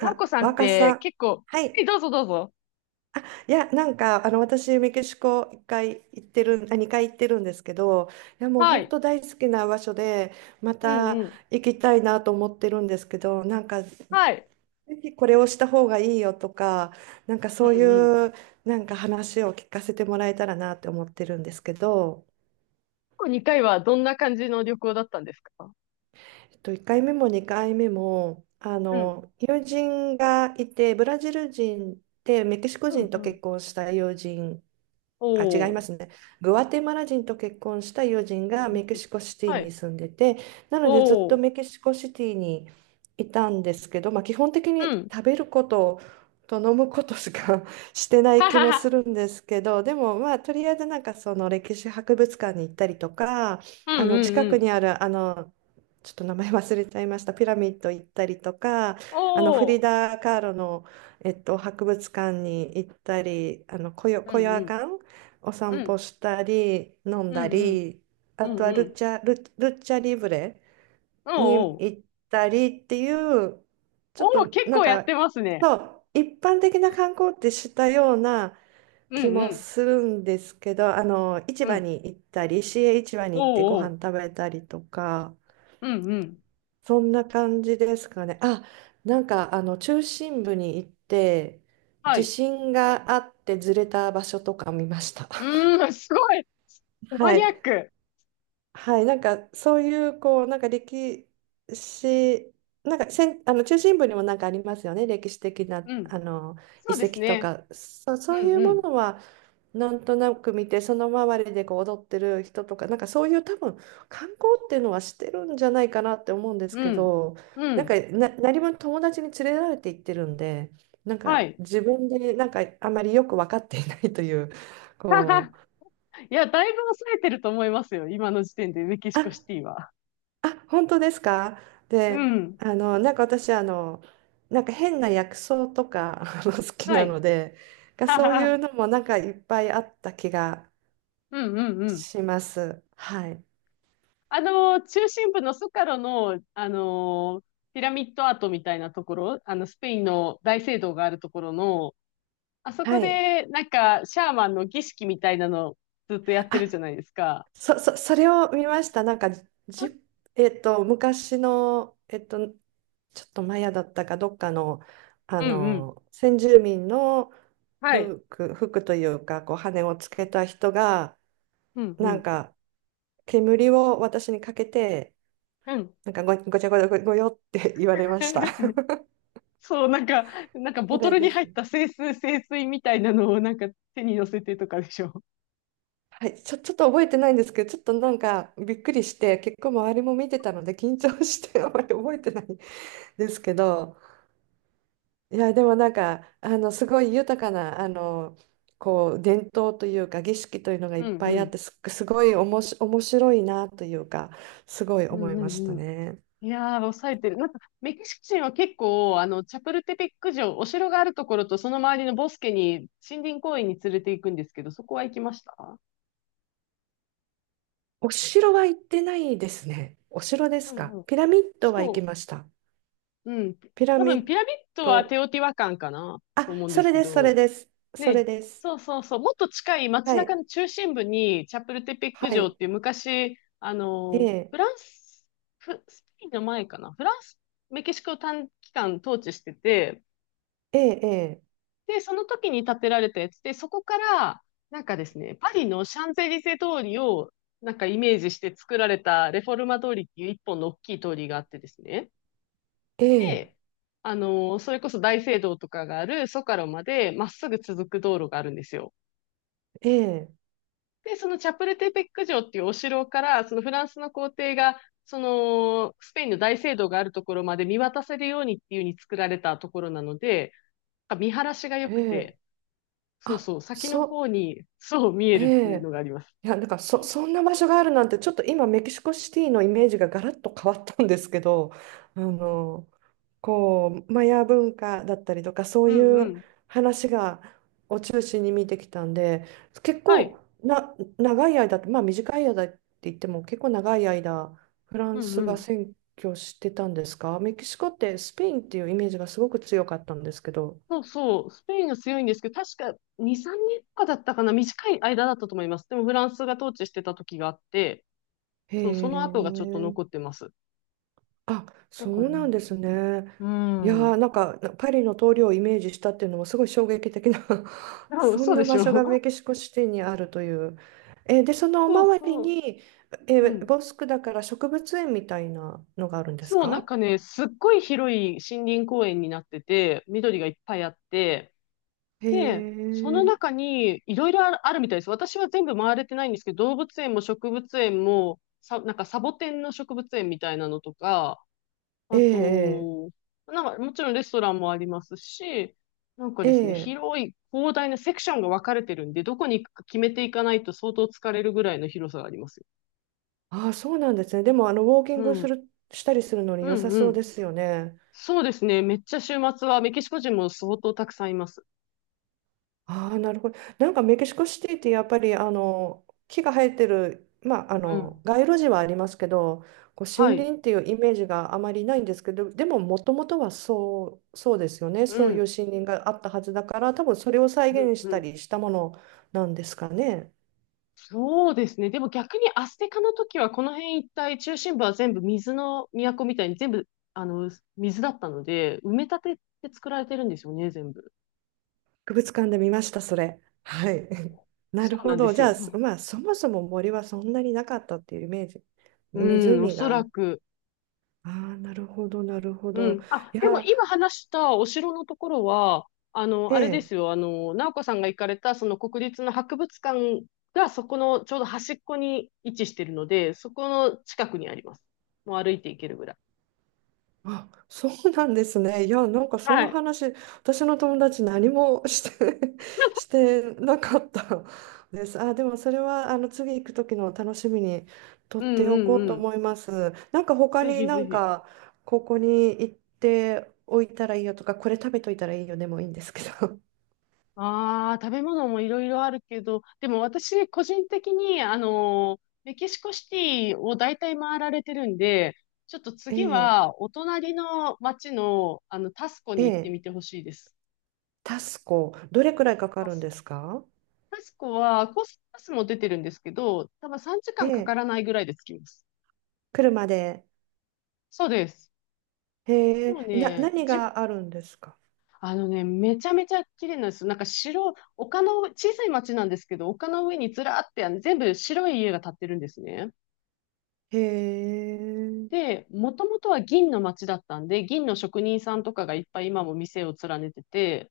なおこさんっ若てさ。結構、はえ、い。どうぞどうぞ。いや、私、メキシコ一回行ってる、あ、2回行ってるんですけど、いや、もうは本い。当大好きな場所で、まうんたうん。行きたいなと思ってるんですけど、なんか、ぜはい。ひこれをした方がいいよとか、なんかそううんうん。いう、なんか話を聞かせてもらえたらなって思ってるんですけど、過去2回はどんな感じの旅行だったんですか？1回目も2回目も、うん。友人がいて、ブラジル人で、メキシコう人んうとん。結婚した友人、あ、違いおまー。すね。グアテマラ人と結婚した友人うがんメキシコシティはにい。住んでて、なのでずっとおメー。キシコシティにいたんですけど、まあ、基本的うにん。食べることと飲むことしか してないは気はもすは。るんですけど、でもまあとりあえずなんかその歴史博物館に行ったりとか、うんうん近うくん。にあるちょっと名前忘れちゃいました、ピラミッド行ったりとか、おフリー。ダ・カーロの、博物館に行ったり、うコんヨうアん。カンお散う歩ん。したり、飲んうだんうん。り、うあとんはうルん。チャ、ル、ルチャリブレおにーおー。行ったりっていう、ちょおっー、と結なん構やってか、ますね。そう、一般的な観光ってしたようなう気んうもん。するんですけど、市う場ん。に行ったり、市営市場おに行ってごーお飯食ー。べたりとか、うんうん。そんな感じですかね。あ、なんか中心部に行って、は地い。震があってずれた場所とか見ました。う ーん、すごい。マはニアッい。ク。はい、なんかそういうこうなんか歴史なんかせんあの中心部にもなんかありますよね、歴史的なうん。そ遺うです跡とね。かうそういんううもん。のはなんとなく見て、その周りでこう踊ってる人とかなんかそういう、多分観光っていうのはしてるんじゃないかなって思うんですうけん。ど、うなんかん。な何分友達に連れられて行ってるんで、なんはかい。自分でなんかあまりよく分かっていないというこ う。いや、だいぶ抑えてると思いますよ。今の時点でメキシあコシティは。あ、本当ですか。うで、ん。なんか私、なんか変な薬草とか あの好きはない。ので、がそういう のもなんかいっぱいあった気がうんうんうん。します。はい。あの、中心部のスカロの、あのピラミッドアートみたいなところ、あの、スペインの大聖堂があるところの、あそはこい。で、なんか、シャーマンの儀式みたいなのずっとやってるあ、じゃないですか。それを見ました。なんか、じ、えっと、昔の、ちょっとマヤだったかどっかの、うんうん。先住民のはい。服というか、こう、羽をつけた人が、うんうなんん。か、煙を私にかけて、うん。なんかごちゃごちゃごよって 言われました。そう、なんか、なんかボそトれルにで入すっね。た清水みたいなのをなんか手に乗せてとかでしょ。はい、ちょっと覚えてないんですけど、ちょっとなんかびっくりして、結構周りも見てたので緊張して あまり覚えてないですけど、いや、でもなんか、すごい豊かな、こう、伝統というか、儀式というのがいうっんぱういあっん。て、すごいおもし、面白いなというか、すごいう思んいうましんたうん。ね。いやー、抑えてる。なんか、メキシコ人は結構、あの、チャプルテペック城、お城があるところと、その周りのボスケに、森林公園に連れて行くんですけど、そこは行きました？お城は行ってないですね。お城でうすんか？うん。ピラミッドは行きそました。う。うん。ピラ多ミ分、ッピラミッドはド。テオティワカンかなあ、と思うんでそすれけです、それど、です。それね、です。そうそうそう、もっと近い街は中い。の中心部に、チャプルテペッはク城っい。ていう昔、あえの、え、フランス、スペインの前かな、フランス、メキシコを短期間統治してて、ええ、で、その時に建てられたやつで、そこから、なんかですね、パリのシャンゼリゼ通りを、なんかイメージして作られたレフォルマ通りっていう一本の大きい通りがあってですね。ええ、で、あの、それこそ大聖堂とかがあるソカロまでまっすぐ続く道路があるんですよ。ええ、で、そのチャプルテペック城っていうお城から、そのフランスの皇帝が、その、スペインの大聖堂があるところまで見渡せるようにっていう風に作られたところなので、なんか見晴らしが良えくえ、て、そうあ、そう、先のそ、方に、そう見ええるっていうのえ。があります。いや、なんかそんな場所があるなんて、ちょっと今、メキシコシティのイメージがガラッと変わったんですけど、あの、こうマヤ文化だったりとかそううんいううん。話を中心に見てきたんで、結は構い。な長い間、まあ短い間って言っても結構長い間フラうンんスうがん。占拠してたんですか？メキシコってスペインっていうイメージがすごく強かったんですけど。そうそう、スペインが強いんですけど、確か2、3年とかだったかな、短い間だったと思います。でもフランスが統治してた時があって、へそう、その後がちょっとえ。残ってます。あ、だそからうなんでね、すね。ういやー、ん。なんかパリの通りをイメージしたっていうのもすごい衝撃的な そうそそんうでなし場ょ。所がメキシコシティにあるという。で、そのそう周りそう。に、うん。ボスクだから植物園みたいなのがあるんですそう、なんか？かね、すっごい広い森林公園になってて、緑がいっぱいあって、へで、そのえ、中にいろいろあるみたいです。私は全部回れてないんですけど、動物園も植物園も、なんかサボテンの植物園みたいなのとか、えあえ、と、なんかもちろんレストランもありますし、なんかえでえ、すね、広い広大なセクションが分かれてるんで、どこに行くか決めていかないと相当疲れるぐらいの広さがありますよ。あそうなんですね。でも、ウォーキうングすん。る、したりするのにう良んさうそうでん。すよね。そうですね。めっちゃ週末はメキシコ人も相当たくさんいます。ああ、なるほど。なんかメキシコシティってやっぱりあの木が生えてる、まあ、あうん。の街路樹はありますけど、こうは森い。林っていうイメージがあまりないんですけど、でももともとはそう、そうですよね。うそういうん。森林があったはずだから、多分それを再うん。現しうたん。りしたものなんですかね。そうですね。でも逆にアステカの時はこの辺一帯中心部は全部水の都みたいに全部あの水だったので埋め立てって作られてるんですよね、全部。博物館で見ました、それ。はい。なそるうなほんでど。すじゃあ、すよ。まあ、そもそも森はそんなになかったっていうイメージ。うん、お湖そらが。く。ああ、なるほど、なるほうど。ん。あ、いでもや、今話したお城のところは、あの、えあれでえ。すよ、あの、直子さんが行かれた、その国立の博物館が、そこのちょうど端っこに位置してるので、そこの近くにあります。もう歩いて行けるぐらい。あ、そうなんですね。いや、なんかそんはない。話、私の友達何もして し てなかったです。あ、でもそれはあの次行く時の楽しみにう取っんておうこうんうとん。思います。なんか他ぜにひなぜんひ。かここに行っておいたらいいよとか、これ食べといたらいいよでもいいんですけど。ああ、食べ物もいろいろあるけど、でも私、個人的に、メキシコシティを大体回られてるんで、ちょっと え次え、は、お隣の町の、あの、タスコえに行ってえ、みてほしいです。タスコ、どれくらいかかタるんスでコすか？タスコは、コースパスも出てるんですけど、多分3時え間かんかかえ、らないぐらいで着きます。車で。そうです。へもうえ、ね、何があるんですか？あのね、めちゃめちゃ綺麗なんですよ。なんか丘の上、小さい町なんですけど、丘の上にずらーって、あの全部白い家が建ってるんですね。へえ。で、もともとは銀の町だったんで、銀の職人さんとかがいっぱい今も店を連ねてて、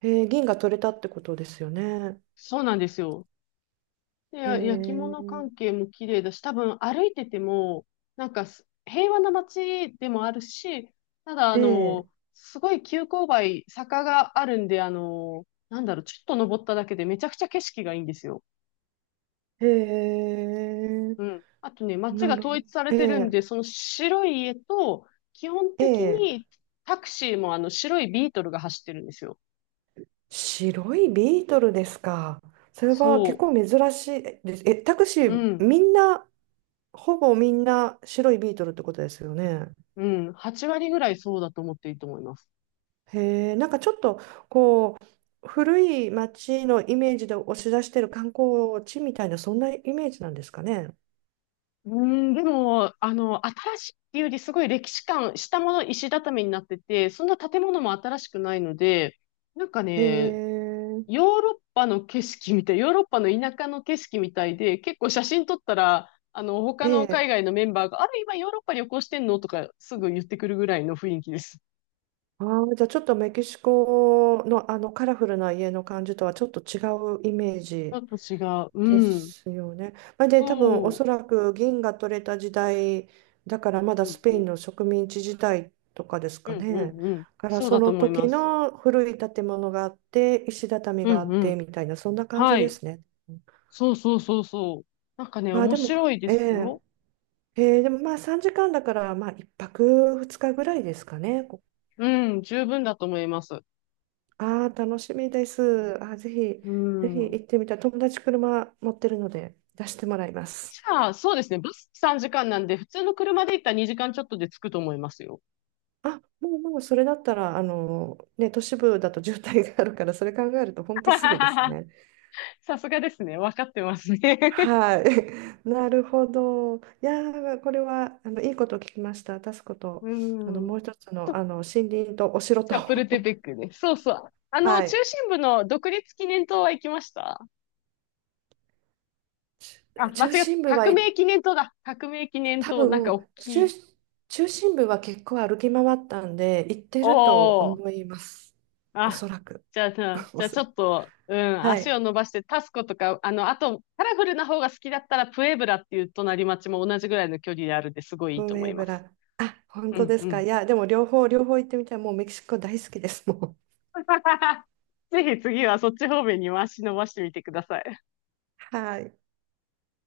銀が取れたってことですよね。そうなんですよ。で、え焼き物ー、関係も綺麗だし、多分歩いてても、なんか平和な町でもあるし、ただ、あえの、すごい急勾配、坂があるんで、あの、なんだろう、ちょっと登っただけでめちゃくちゃ景色がいいんですよ。ー、えー、うん。あとね、町ながる統ほど。一されてるんえで、その白い家と、基本ー、的えにー、タクシーもあの白いビートルが走ってるんですよ。白いビートルですか？それは結そ構珍しいです。タクシう。うー、ん。みんな、ほぼみんな白いビートルってことですよね。うん。8割ぐらいそうだと思っていいと思います。へえ、なんかちょっと、こう、古い街のイメージで押し出してる観光地みたいな、そんなイメージなんですかね。うん、でも、あの、新しいっていうより、すごい歴史感、下も石畳になってて、そんな建物も新しくないので、なんかへね、え。ヨーロッパの景色みたい、ヨーロッパの田舎の景色みたいで、結構写真撮ったら、あの、他のえ海え。外のメンバーが、あれ、今ヨーロッパ旅行してんのとか、すぐ言ってくるぐらいの雰囲気です。あー、じゃあちょっとメキシコの、あのカラフルな家の感じとはちょっと違うイメーちょジっと違う。でうん。すよね。まあ、で多分おそそらく銀が取れた時代だから、まう。だうスんペイうンん。の植民地時代とかですうかんうね。だんうん。からそうそだとの思い時ます。の古い建物があって石畳うがあんっうてん。みたいな、そんな感じはでい。すね。そうそうそうそう。なんかね、まあ面でも、白いでえすえよ。ええ、でもまあ3時間だからまあ1泊2日ぐらいですかね。うん、十分だと思います。ああ、楽しみです。あー、ぜひ、うぜひ行ん。ってみたい。友達車持ってるので出してもらいます。じゃあ、そうですね。バス3時間なんで、普通の車で行ったら2時間ちょっとで着くと思いますよ。あ、もうそれだったら、ね、都市部だと渋滞があるから、それ考えると本当すぐです ね。さすがですね。わかってますね。はい。なるほど。いやー、これは、いいことを聞きました。タスコ と。うもん。う一つの、と、森林とお城チと。ャプルテ ペックね。そうそう。あの、は中い。心部の独立記念塔は行きました？あ、間中違っ心部た。は革行っ命記念塔だ。革命記念多塔。なんか分大き中、い。中心部は結構歩き回ったんで行っておるとー。思います。おあ、そらく。じゃあ、おそちょらく。っと、うん、は足い。を伸ばして、タスコとか、あの、あと、カラフルな方が好きだったら、プエブラっていう隣町も同じぐらいの距離であるんで、すごいいいとブ思エいまブす。ラ。あ、本う当ん、ですうか？ん。いや、でも両方、両方行ってみたい。もうメキシコ大好きです。もう。ぜひ次はそっち方面にも足伸ばしてみてください。はい。